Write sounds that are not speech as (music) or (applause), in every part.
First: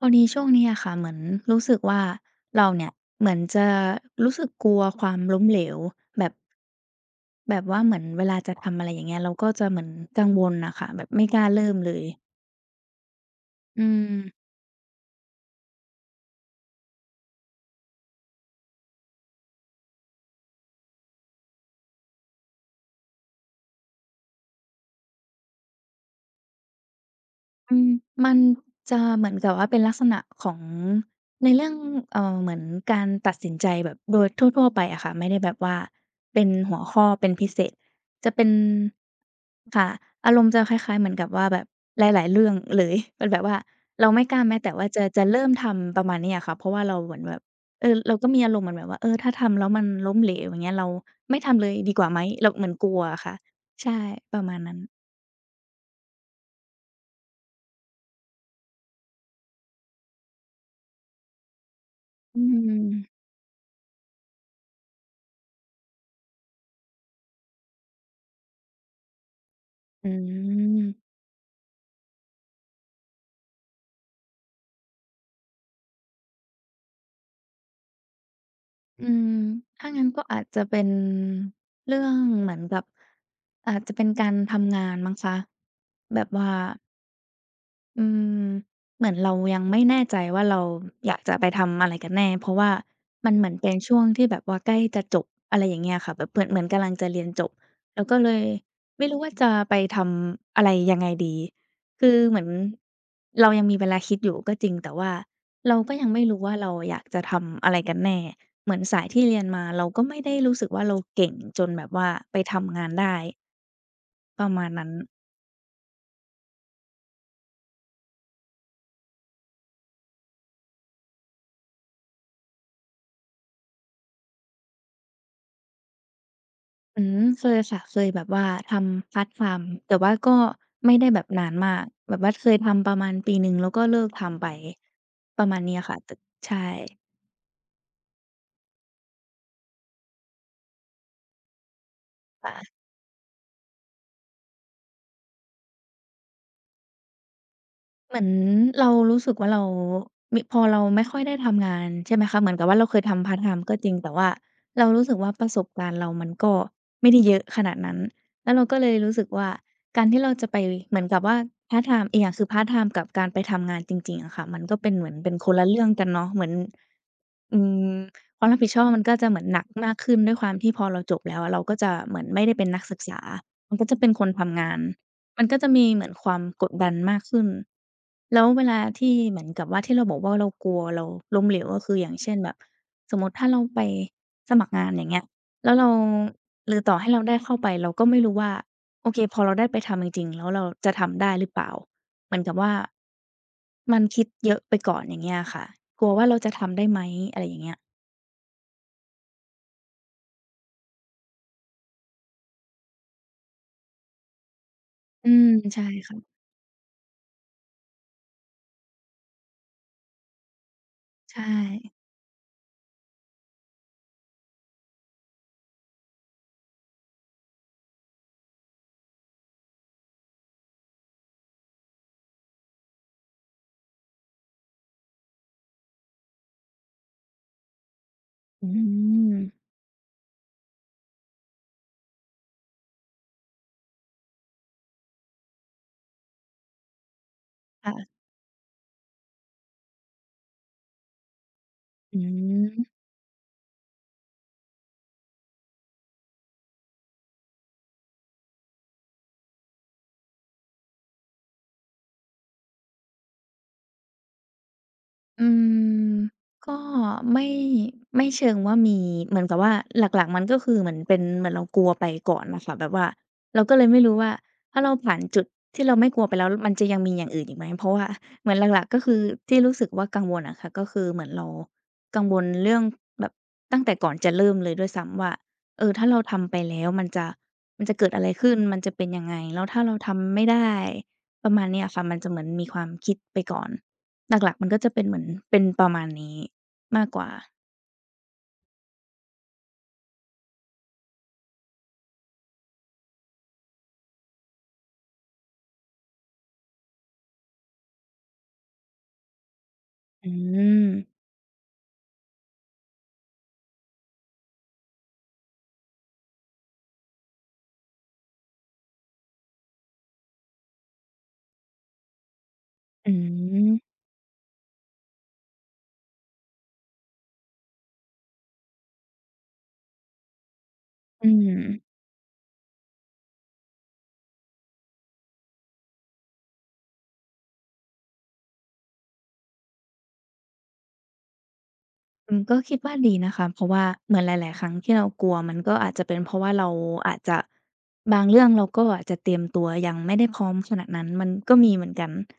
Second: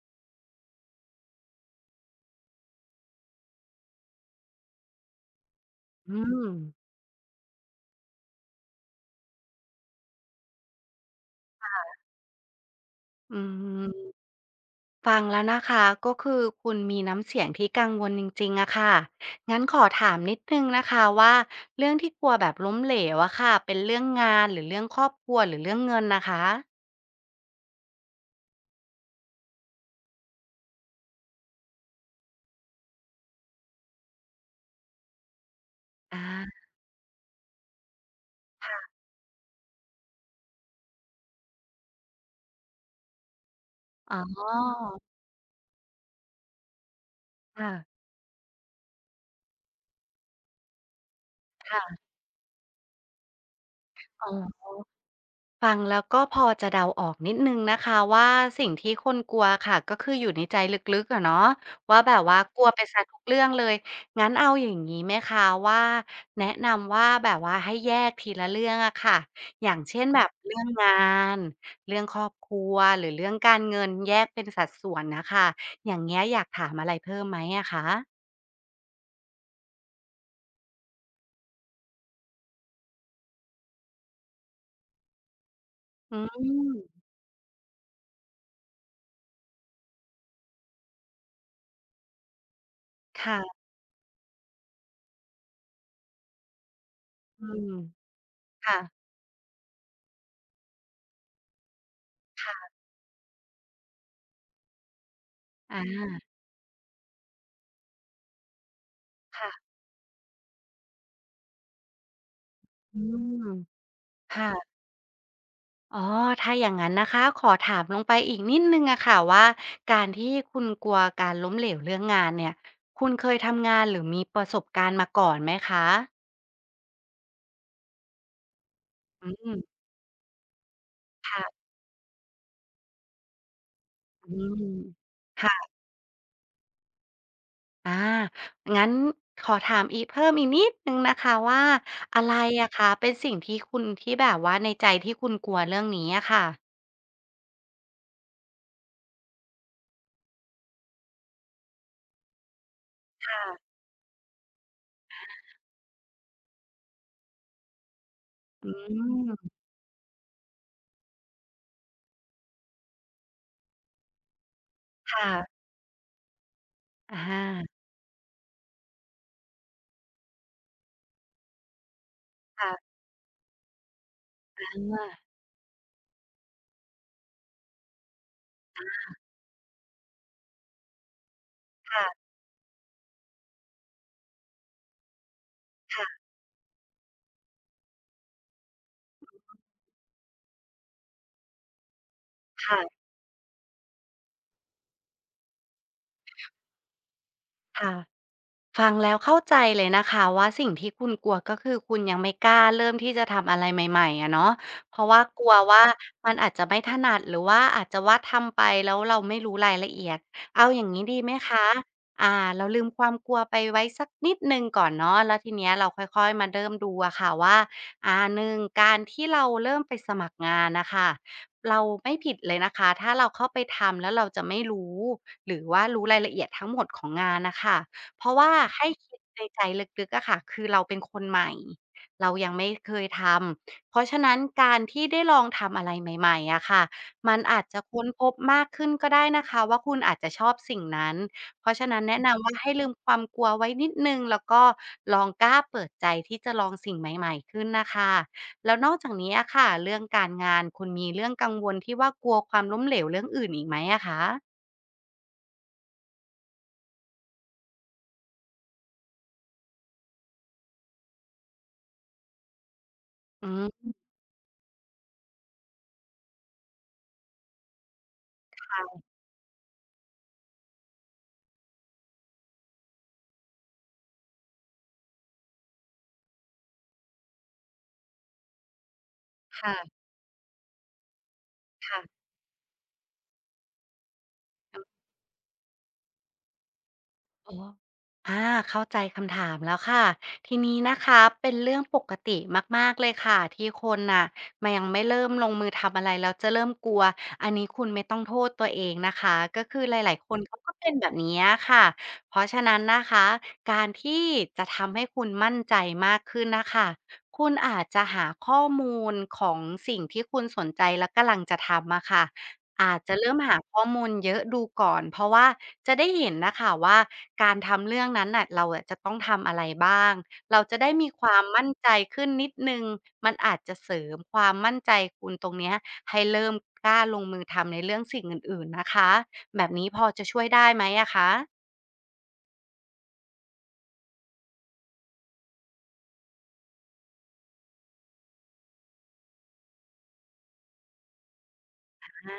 พอดีช่วงนี้อะค่ะ เหมือนรู้สึกว่า เราเนี่ยเหมือนจะรู้สึกกลัวความล้มเหลวอืแบบ ม แบบว่าเหมือนเวลาจะทำ อะไรอย่างเงี้ย เราก็จะเหมือนกังวลน่ะค่ะ แบบไม่กล้าเรคิ่ม่เะ ลย อืม อืม ฟังแล้วนะคะ ก็คือคุณมีน้ำเสียงที่กังวลจริง ๆ อะค่ะ งั้นขอถามนิดหนึ่งนะคะว่า เรื่องที่กลัวแบบล้มเหลวอะค่ะ เป็นเรื่องงาน หรือเรื่องครอบครัว หรือเรื่องเงินน่ะคะ? อืม มันจะเหมือนกับว่าเป็นลักษณะของในเรื่อง เอ่อ เหมือนการตัดสินใจแบบโดยทั่ว ๆ ไปอะค่ะ ไม่ได้แบบว่าอเป็นา หัวข้อเป็นพิเศษ จะเป็น ค่ะ ค่ะ อารมณ์จะคล้าย ๆ เหมือนกับว่าแบบหลาย ๆ เรื่องเลย เป็นแบบว่าเราอ๋ไมอ ่กล้าแม้แต่ว่าจะ จะเริ่มทำ ประมาณนี้อะค่ะ เพราะว่าเราเหมือนแบบ ค่ะ เออ เราก็มีอารมณ์เหมือนแบบว่า เออ ถ้าทำแล้วมันล้มเหลว อย่างเงี้ย เราไม่ทำเลคย่ดะ ีกว่าไหม เราเหมือนกลัวอะค่ะ ใช่ อ๋อ ประมาณนั้น ฟังแล้วก็ พอจะเดาออกนิดหนึ่งนะคะว่า สิ่งที่คุณกลัวค่ะ ก็คืออยู่ในใจลึก ๆ อะเนาะ ว่าแบบว่าอืกลัวไปเสียม ทุกเรื่องเลย งั้นเอาอย่างงี้ไหมคะว่า แนะนำว่า แบบว่าให้แยกทีละเรื่องอะค่ะ อย่างเช่อน ื"แบบเรื่องงาม น เรื่องครอบครัว หรือเรื่องการเงิน" แยกเป็นสัดส่วนน่ะค่ะ อย่างเงี้ย อยากถามอะไรเพิ่มไหมอะคะ? อืม ถ้างั้นก็อาจจะเป็น เรื่องเหมือนกับ อาจจะเป็นการทำงานมั้งคะ อืแบบว่า ม อืม เหมือนเรายังไม่แน่ใจว่า เราอยากจะไปทำอะไรกันแน่? เพราะว่าคมัน่เหมืะ อนเป็นช่วงที่แบบว่าใกล้จะจบ อะไรอย่างเงี้ยค่ะ แบบเพือ เหมือนกำลังจะเรียนจอืบ ม อะ ก็เลยค่ะ ไม่รู้ว่า จะไปทำอะไรยังไงดี? คือเหมืคอน ่ะ เรายังมีเวลาคิดอยู่ก็จริง แต่ว่าเรอาก็ยังไมา ่รู้ว่า เราอะอยากจะทำอะไรกันแน่? เหมือนสาย ที่เรีคยน่ะ มาเราก็ไม่ได้รู้สึกว่า เราเก่งจนแบบว่าไปทำงานอืได้ ม คป่ระมะ าณนั้น อ๋อ ถ้าอย่างงั้นนะคะ ขอถามลงไปอีกนิดหนึ่งอะค่ะว่า การที่คุณกลัวการล้มเหลวเรื่องงานเนี่ย คุณเคยทำงาน หรือมีประสบการณ์มาก่อนไหมคะ? อืม เคยค่ะ เคยแบบว่าทำพารอ์ตไทืม ม์ แต่ว่าก็ไม่ได้แบบค่นาะ นมาก แบบว่าเคยทำประมาณ ปี 1 แล้วก็เลิกทอืำไป ม ปคระ่มาณะ นี้อะค่ะ ต ใช่ อา งั้นขอถามอีก เพิ่มอีก นิด หนึ่งนะคะว่า อะไร ค่อะ ะค่ะ เป็นสิ่งที่คุณที่แบบว่า ในใจที่คุณกลัวเรื่องนี้อะค่ะ? เหมือนเรารู้สึกว่า เรามิ พอเราไม่ค่อยได้ทำงาน ใช่ไหมคะ เหมือนกับว่าเราเคยทคำพาร่์ตไทะ ม์ก็จริง แต่ว่าเรารู้สึกว่า ประสบการณ์เรามันก็ไม่ได้เยอะ ขนาดนั้น แล้วเราอืก็ เลยรู้สึกว่ม า การที่เราจะไปเหมือนกับว่า พาร์ตไทม์ อีกอย่างคือพาร์ตไทม์กับการไปทำงานจริง ๆ อะค่ะ มันก็เป็นเหมือคน่เป็นะ คนละเรื่องกันเนาะ เหมือน อะฮอืะ ม ความรับผิดชอบมันก็จะเหมือนหนักมากขึ้น ด้วยความที่พอเราจบแล้วอะ เราก็จะเหมือนไม่ได้เคป็่นะ นักศึกษา มันก็จะเป็นคนทำองือาฮึ น ว่า มันก็จะมีเหมือนความกดดันมากขึ้น แล้วเวลาอทีา ่ เหมือนกับว่า ที่เราบอกว่า เรากลัว เราล้มเหลว ก็คคือ ่อย่ะ างเช่น แบบ สมมติถ้าเราไปสมัครงาน อย่างเงี้ย แล้วเรา ค่ะ หรือต่อให้เราได้เข้าไป เราก็ไม่รู้ว่า โอเค พอเราได้ไปทำจริง ๆ แล้วเราจะทำได้หรือเปล่า? เหมือนกับวค่า ่ะ มันคิดเยอะไปก่อน อย่างเงี้ยอะค่ะ กลัวว่าเราจะทำได้ไหม? อะไรอย่างเงี้ย ค่ะ ฟังแล้วเข้าใจเลยนะคะว่า สิ่ง ที่คุณกลัว ก็คือคุณยังไม่กล้าเริ่มที่จะทำอะไรใหม่ ๆ อะเนาะ เพราะว่าอืกลม ัววใช่่าค่ะ มันอาจจะไม่ถนัด หรือว่าอาจจะว่าทำไปแล้วเราไม่รู้รายละเอียด เอาอย่างงี้ดีไหใมชคะ ่ อ่า เราลืมความกลัวไปไว้สักนิดหนึ่งก่อนเนาะ แล้วทีเนี้ยเราค่อย ๆ มาเริ่ม ดูอะค่ะว่า อ่า 1 การที่เราเริ่มไปสมัครงานน่ะค่ะ เราไม่ผิดเลยนะคะ ถ้าเราเข้าไปทำแล้วเราจะไม่รู้ หรือว่ารู้รายละเอียดทั้งหมดของงานน่ะค่ะ เพราะว่าอืให้คิดในม ใจลึก ๆ อะค่ะ คือเราเป็นคนใหม่ เรายังไม่เคยทำ เพราะฉะนั้นการที่ได้ลองทำอะไรใหม่ ๆ อะค่ะ มันอาจจะค่คะ ้นพบมากขึ้นก็ได้นะคะว่า คุณอาจจะชอบสิ่งนั้น เพราะฉะนั้น แนอืะนำว่าใอห้ฮลึ ืมความกลัวไว้นิดหนึ่ง แล้วก็ลองกล้าเปิดใจที่จะลองสิ่งใหม่ ๆ ขึ้นน่ะค่ะ แล้วนอกจากนี้อะค่ะ เรื่องการงานคุณมีเรื่องกังวลที่ว่า กลัวความล้มเหลวเรื่องอื่นอีกไหมอะคะ? อืม ก็ไม่ ไม่เชิงว่ามี เหมือนกับว่า หลัก ๆ มันก็คือเหมือนเป็น เหมือนเรากลัวไปก่อนน่ะค่ะ แบบว่าอืเราก็เลยม ไม่รู้ว่า ถ้าเราผ่านจุดที่เราไม่กลัวไปแล้วมันจะยังมีอย่างอื่นอีกไหม? เพราะว่าเหมือนหค่ลัก ๆ ก็ะ คือที่รู้สึกว่ากังวลอะค่ะ ก็คือเหมือนเรากังวลเรื่องแบบตั้งแต่ก่อนจะเริ่มเลยด้วยซ้ำว่า เออ ถ้าเราทำไปแล้วมันจะ มันจะเกิดอะไรขึ้น? มันจะเป็นยังไง? แล้คว่ถ้าะ เราทำไม่ได้ ประมาณนี้อคะ่ค่ะ ะ มันจะเหมือนมีความคิดไปก่อน หลัก ๆ มันก็จะเป็นเหมือน เป็นประมาณนี้มากกว่า อ๋อ อา เข้าใจคำถามแล้วค่ะ ทีนี้นะคะเป็นเรื่องปกติมาก ๆ เลยค่ะ ที่คนน่ะ ม ยังไม่เริ่มลงมือทำอะไรแล้วจะเริ่มกลัว อันนี้คุณไม่ต้องโทษตัวเองนะคะ ก็คือหลาย อๆ ืคน เขาก็เป็นแม บบนี้อะค่ะ เพราะฉะนั้นนะคะ การที่จะทำให้คุณมั่นใจมากขึ้นน่ะค่ะ คุณอาจจะหาข้อมูลของสิ่งที่คุณสนใจและกำลังจะทำอะค่ะ อาจ อจะเริ่มหาข้ืม อมูลเยอะดูก่อน เพราะว่าจะได้เห็นน่ะค่ะว่า การทำเรื่องนั้นน่ะ เราอะจะต้องทำอะไรบ้าง? เราจะได้มีคอืวามมั่นม ใจขึ้นนิดหนึ่ง มันอาจจะเสริมความมั่นใจคุณตรงเนี้ย ให้เริ่มกล้าลงมือทำในเรื่องสิ่งอื่น ๆ นะคะ แบบนี้ พอจะช่วยได้ไหมอะคะ? อืม ก็คิดว่าดีนะคะ เพราะว่าเหมือนหลาย ๆ ครั้ง ที่เรากลัว มันก็อาจจะเป็นเพราะว่าเราอาจจะ บางเรื่องเราก็อาจจะเตรียมตัวยังไม่ได้พร้อมขนาดนั้น มันก็มีเหมือนกอัน า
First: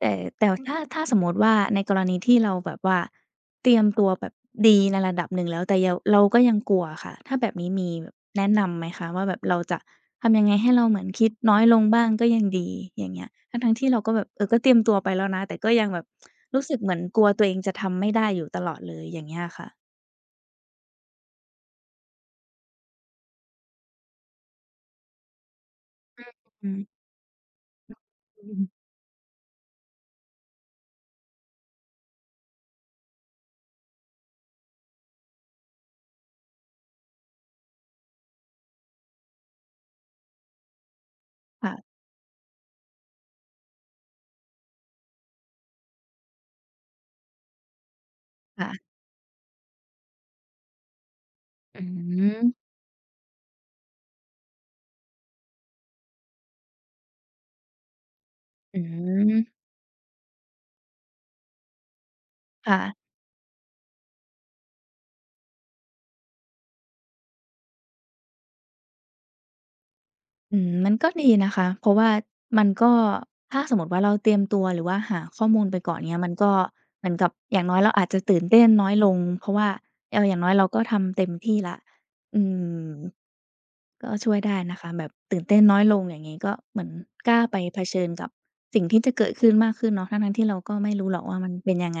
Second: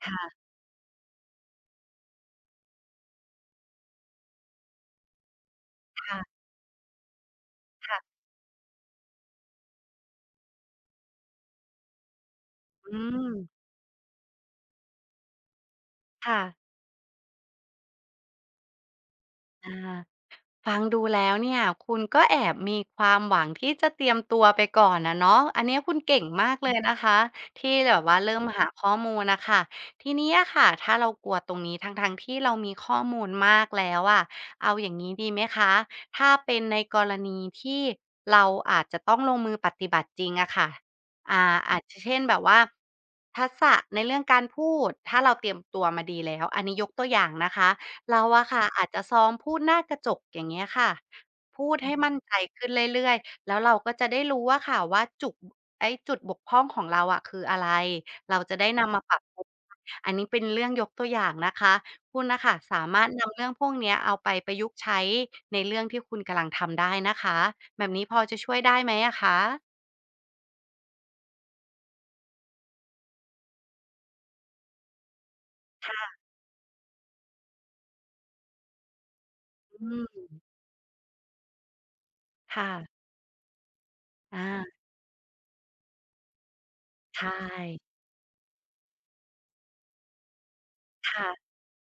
แคต่ ่ะ แต่ถ้า ถ้าสมมุติว่า ในกรณีที่เราแบบว่าเตรียมตัวแบบดีในระดับ หนึ่งแล้ว แต่เยา คเ่ระ าก็ยังกลัวอะค่ะ ถ้าแบบนี้มคี่ะ แนะนำ ไหมคะว่า แบบเราจะทำยังไงให้เราเหมือนคิดน้อยลงบ้างก็ ยังดี? อือย่างเงี้ย ม ทั้ง ๆ ที่เราก็แบบ เออ ก็เตรียมตัวไปแล้วนะ แต่ก็ยังแบบค่ะ รู้สึกเหมือนกลัวตัวเองจะทำไม่ได้อยู่ ตลอดเลย อย่างเงี้ยอะคอ่ะ า ฟังดูแล้วเนี่ย คุณก็แอบมีความหวังที่จะเตรียมตัวไปก่อนอะเนาะ อันนี้คุณเกอ่ืงอ มากอเืลย ม นะคะ ที่แบบอว่าเริ่มืหาม ข้อมูลน่ะค่ะ ทีนี้อะค่ะ ถ้าเรากลัวตรงนี้ ทั้ง ๆ ที่เรามีข้อมูลมากแล้วอะ เอาอย่างงี้ดีไหมคะ? ถ้าเป็นในกรณีที่เราอาจจะต้องลงมือปฏิบัติจริงอะค่ะ อ่า ค่อาะ จจะ เช่นแบบว่า ทักษะในเรื่องการพูด ถ้าเราเตรียมตัวมาดีแล้ว อันนี้ยกตัวอย่างนะคะ เราอะค่คะ่ะ อาจจะซ้อมพูดหน้ากระจก อย่างเงี้ยค่ะ พูอดืใอห้มั่ฮนใจึ ขึ้นเรื่อย ๆ แล้วเราก็จะได้รู้อะค่ะว่า จุด ไอ้จุดบกพร่องของเราอะคืออะไร เราจะได้อืนอฮำมาปรับปรุึ งค่ะ อันนี้เป็นเรื่องยกตัวอย่างนะคะ คุณน่ะค่ะ คส่าะ มารถนำ เรื่องพวกเนี้ย เอาไปประยุกต์ใช้ในเรื่องที่คุณกำลังทำได้นะคะ แบบนี้พอจะช่วยได้ไหมอะคะ? อืม มันก็ดีนะคะ เพราะว่ามันก็ ถ้าสมมติว่าเราเตรียมตัว หรือว่าหาข้อมูลไปคก่อ่นะ เงี้ย มันก็เหมือนกับ อย่างน้อยเราอาจจะตื่นเต้นน้อยลง เพราะว่า อืเออ อย่าม งน้อยเราก็ทำเต็มที่แล้ว อืค่ม ะ ก็ช่วอยได้า นะคะ แบบตื่นเต้นน้อยลง อย่างงี้ ก็เหมือนใชกล้าไปเ่ ผชิญกับสิ่งที่จะเกิดขึ้นมากขึ้นเนาะ ทั้ง ๆ ที่เราก็ไม่รูค้หร่อกว่ะ า มันเป็นยังไง?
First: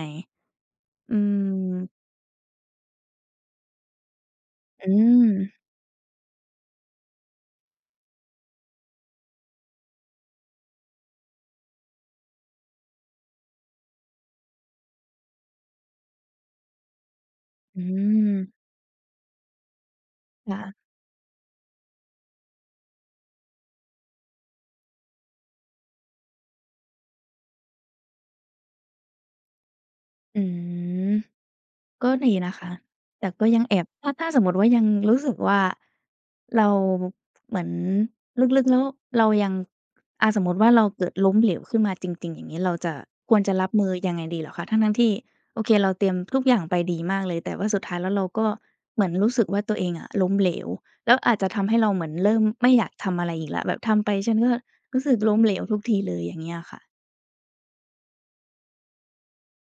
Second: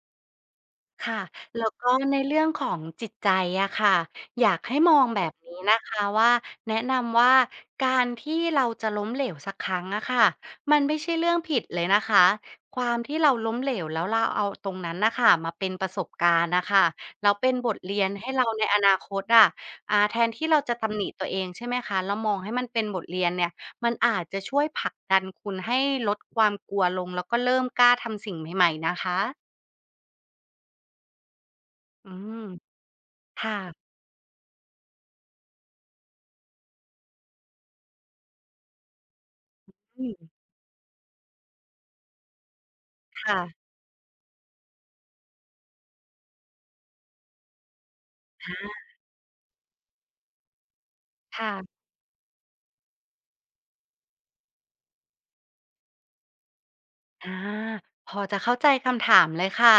คอ่ืะ แล้ว ม ก็ในเรื่องของจิตใจอะค่ะ อยากให้อมืองแบบนม ี้นะคะว่า แนะนำว่า การที่เราจะล้มเหลวสักครั้งอะค่ะ มันไม่ใช่เรื่องผิดเลยนะคะ ความที่เราล้มเหลว แล้ว เราเอาตรงนั้นน่ะค่ะ มาเป็นประสบการณ์น่ะค่ะ แล้วเป็นบอทเรียน ให้เราืม ในอนาคตอะ อ่า แทนที่คเร่าะ จะ ตำหนิตัวเอง ใช่ไหมคะ แล้วมองให้มันเป็นบทเรียนเนี่ย มันอาจจะช่วยผลักดันคุณให้ลดความ กลัวลง แล้วก็เริ่มกล้าทำสิ่งใหม่ ๆ นะคะ อืม กอื็ดีม นะคะ แต่คก็่ยังแะ อบ ถ้า ถ้าสมมติว่ายังรู้สึกว่า เรา เหมือนลึก ๆ แล้วเรายัง อือ่ม า สมมติว่าเราเกิดล้มเหลวขึ้นมาจริง ๆ อย่างงี้ เราจะ คค่วระ จะรับมือยังไงดีเหรอคะ? ทั้ง ๆ ที่ โอเค เราเตรียมทุกอย่างไปดีมากเลย แต่ว่าสุดท้ายแล้วเรา กค็่ะ เหมือนรู้สึกว่า "ตัวเองอะล้มเหลว" แล้วอาจคจ่ะทะ ำให้เราเหมือนเริ่มไม่อยากทำอะไรอีกแล้ว แบบทำไปฉันก็รู้สึกล้มเหลวทุกทีเลย อย่างเงี้ยอะค่ะ อา พอจะเข้าใจคำถามเลยค่ะ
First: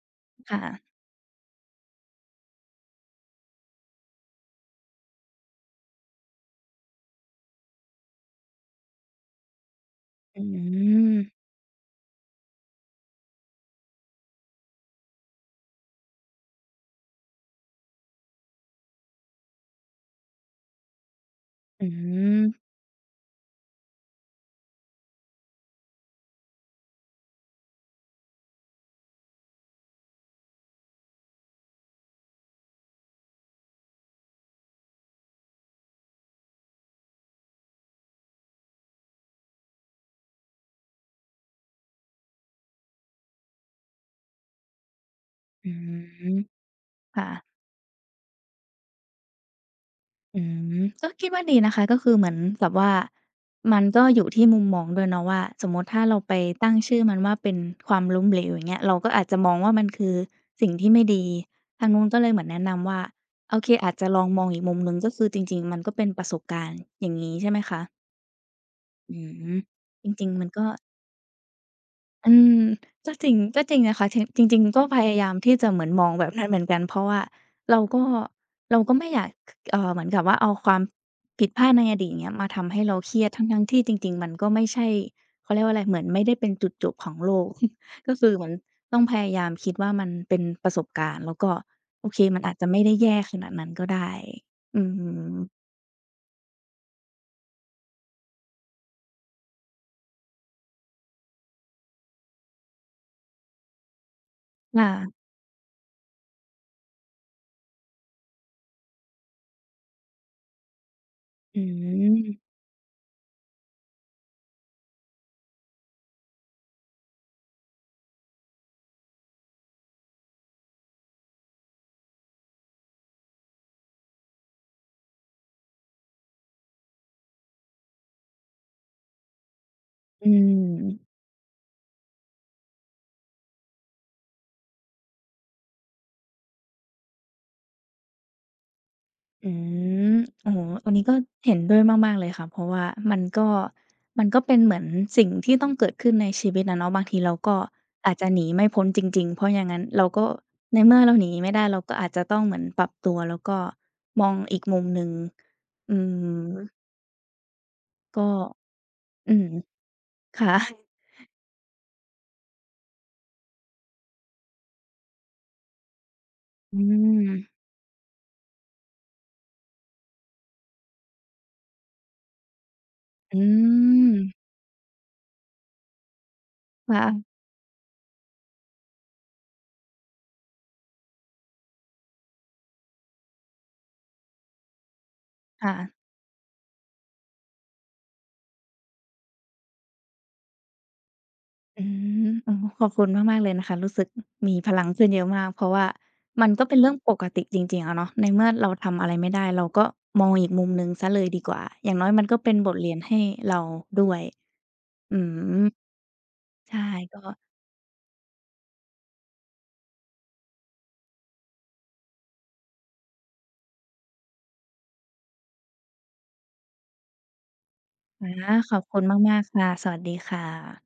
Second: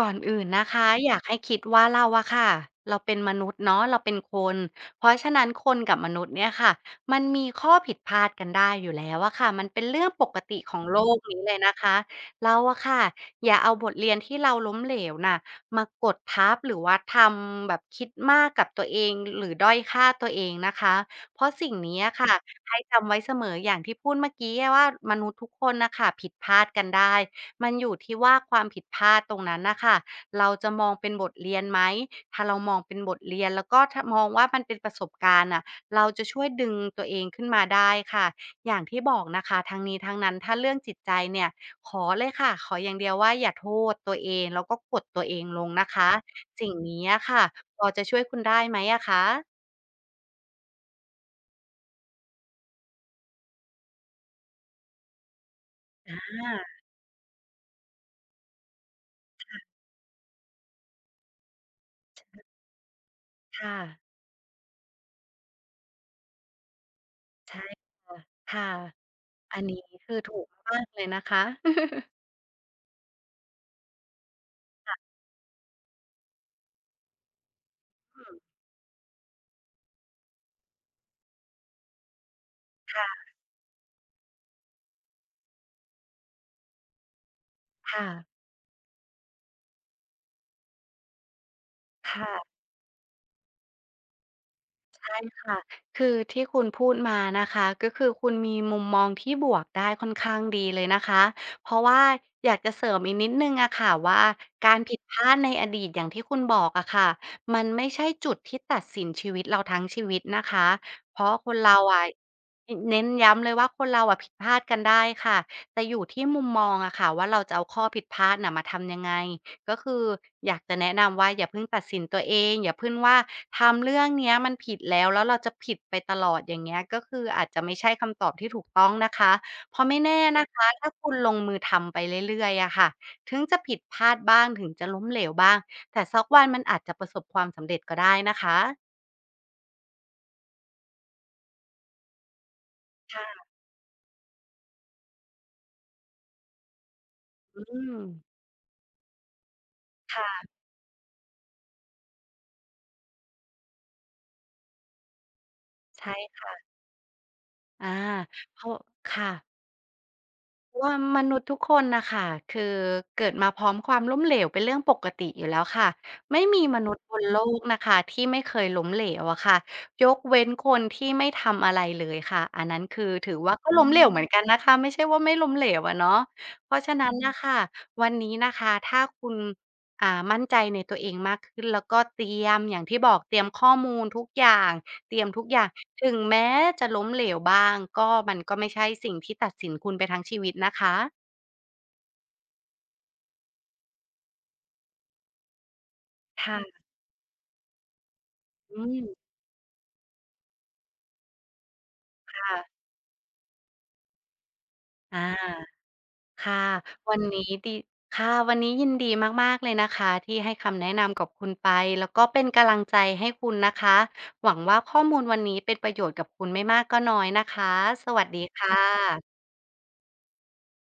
ก่อนอื่นค่นะคะ ะ อยากให้คิดว่าเราอะค่ะ เราเป็นมนุษย์เนาะ เราเป็นคน เพราะฉะนั้นคนกับมนุษย์เนี่ยค่ะ มันมีข้อผิดพลาดกันได้อยู่แล้วอะค่ะ มันเป็นเรื่องปอกติของโลก ืม นี้เลยนะคะ เราอะค่ะ อย่าเอาบทเรียนที่เราล้มเหลวน่ะมากดทับ หรือว่าทำแบบคิดมากกับตัวเอง หรือด้อยค่าตัวเองนะคะ เพราะสิ่งอนี้อะค่ะ ืม ให้จำไว้เสมออย่างที่พูดเมื่อกี้อะว่า มนุษย์ทุกคนน่ะค่ะผิดพลาดกันได้ มันอยู่ที่ว่าความผิดพลาดตรงนั้นน่ะค่ะ เราจะมองเป็นบทเรียนไหม? ถ้าเรามองเป็นบทเรียนแล้วก็ ถ มองว่ามันเป็นประสบการณ์น่ะ เราจะช่วยดึงตัวเองขึ้นมาได้ค่ะ อย่างที่บอกนะคะ ทั้งนี้ทั้งนั้นถ้าเรื่องจิตใจเนี่ย ขอเลยค่ะ ขออย่างเดียวว่าอย่าโทษตัวเอง แล้วก็กดตัวเองลองื้นะคอะ ฮือ สิ่งนี้อคะ่ะ ค่ะพอจะช่วยคุณได้ไหมอะคะ? อืม ก็คิดว่าดีนะคะ ก็คือเหมือนแบบว่า มันก็อยู่ที่มุมมองด้วยเนาะว่า สมมุติถ้าอเราไปตั้งา ชื่อมันว่าเป็น ความล้มเหลว อย่างเงี้ย เราก็อาจจะมคอ่งะ ว่า มันคือสิ่งที่ไม่ดี ทางนู้นก็เลยเหมือนแนะนำว่า โอคเค ่อะ าจจะลองมองอีกมุมหนึ่ง ก็คือจริง ๆ มันก็เป็นประสบการณ์ อย่างงี้ ใชใ่ชไหม่ คะ? อ ค่ะ อือัม นนี้ก็จคือริถง ูๆ มกันก็ มากเลยนะคะ (chuckles) อืม ก็จริง ก็จริงนะคะ ถ จริง ๆ มันก็ค่ะ พยายามที่จะเหมือนมองแบบให้เหมือนกัน เพราะว่าเราก็ อืม เราก็ไม่อยาก เอ่อ เหมือนกับว่า เอาความผิดพลาดในอดีต อย่างเงี้ย มาทำให้เรคา่เครียะ ด ทั้ง ๆ ที่จริง ๆ มันก็ไม่ใช่ เขาเรียกว่าอะไร เหมือนไม่ได้เป็นจุดจบของโลก (chuckles) ค่ก็คะ ือเหมือนต้องพยายามคิดว่า มันเป็นประสบการณ์ แล้วก็ โอคเค ่มัะ นอาจจะไม่ได้แย่ขนาดนั้นก็ได้ อืใช่คม ่ะ คือที่คุณพูดมานะคะ ก็คือคุณมีมุมมองที่บวกได้ค่อนข้างดีเลยนะคะ เพราะว่า อยากจะเสริมอีกนิดหนึ่งอะค่ะว่า การค่ผิดะ พลาดในอดีตอย่างที่คุณบอกอะค่ะ มันไม่ใช่จุดที่ตัดสินชีวิตเราทั้งชีวิตนะคะ เพราะคนอืเราอะ ม อ เน้นย้ำเลยว่า คนเราอะผิดพลาดกันได้ค่ะ แต่อยู่ที่มุมมองอะค่ะว่า เราจะเอาข้อผิดพลาดน่ะมาทำยังไง? ก็คืออยากจะแนะนำว่า อย่าเพิ่งตัดสินตัวเอง อย่าพึ่งว่าทำเรื่องเนี้ยมันผิดแล้ว แล้วเราจะผิดไปตลอด อย่างเงี้ย ก็คืออาจจะไม่ใช่คำตอบที่ถูกต้องนะคะ เพราะไม่แน่อืนะคะ ถ้าม คุณลงมือทำไปเรื่อย ๆ อะค่ะ ถึงจะผิดพลาดบ้าง ถึงจะล้มเหลวบ้าง แต่สักวันมันอาจจะประสบความสำเร็จก็ได้นะคะ อืม โอ้โฮ อันนี้ก็เห็นด้วยมาก ๆ เลยค่ะ เพราะว่ามัคน่กะ ็ มันก็เป็นเหมือนสิ่งที่ต้องเกิดขึ้นในชีวิตอะเนาะ บางทีเราก็อือาจม จะหนีไม่พ้นจริง ๆ เพราะอย่างงั้นเราคก่็ ะ ในเมื่อเราหนีไม่ได้ เราก็อาจจะต้องเหมือนปรับตัว แล้วก็มองอีกมุมหนึ่ง อืใช่ค่ะ ม อา ก็ เข้า ค่อืะ ม ค่ะ เพราะว่า มนุษย์ทุกคนน่ะค่ะ คือ เกิดมาพร้อมความล้มเหลวเป็นเรื่องปกติอยู่แล้วค่ะ ไม่มีอมืนุษย์บนโลม กนะคะที่ไม่เคยล้มเหลวอะค่ะ ยกเว้นคนที่ไม่ทำอะไรเลยค่ะ อันนั้นคือ ถืออว่าก็ล้มเหลวเหมือนืม กันนะคะ ไม่ใช่ว่าไม่ล้มเหลวอะเนาะ เพราะฉคะ่นั้น ะ น่ะค่ะ วันนี้นะคะถ้าคุณ อ่า มั่นใจในตัวเองมากขึ้น แล้วก็เตรียมอย่างที่บอก เตรียมข้อมูลทุกอย่าง เตรียมทุกอย่าคง ่ะ ถึงแม้จะล้มเหลวบ้าง ก็ มันก็ไม่ใช่สิ่งที่ตัดสินคุณไปทั้งชีวิตนะคะ อืม ๆ โอ้โฮ ขอบคุณมาก ๆ เลยนะคะ รู้สึก มีพลังขึ้นเยอะมาก เพราะว่าคมัน่ก็ะ เป็นเรื่องปกติจริง ๆ อะเนาะ ในเมื่อเราอืทำ อะม ไรไม่ได้ เราก็มองอีกมุมหนึ่งเสียเลยดีกว่า อย่างน้อยมันคก็่เป็นะ บทเรียนให้เราด้วย อือา ม ค่ะ ใช่ วกันน็ ี้ดี ค่ะ วันนี้ยินดีมาก ๆ เลยนะคะที่ให้คำแนะนำกับคุณไป แล้วก็เป็นกำลังใจให้คุณนะคะ หวังว่าข้อมูลวันนี้เป็นประโยชน์กับคุณไม่มากก็น้อยนะคะ สวันสดีะ ค่ขอบคุณะ มาก ๆ ค่ะ สวัสดีค่ะ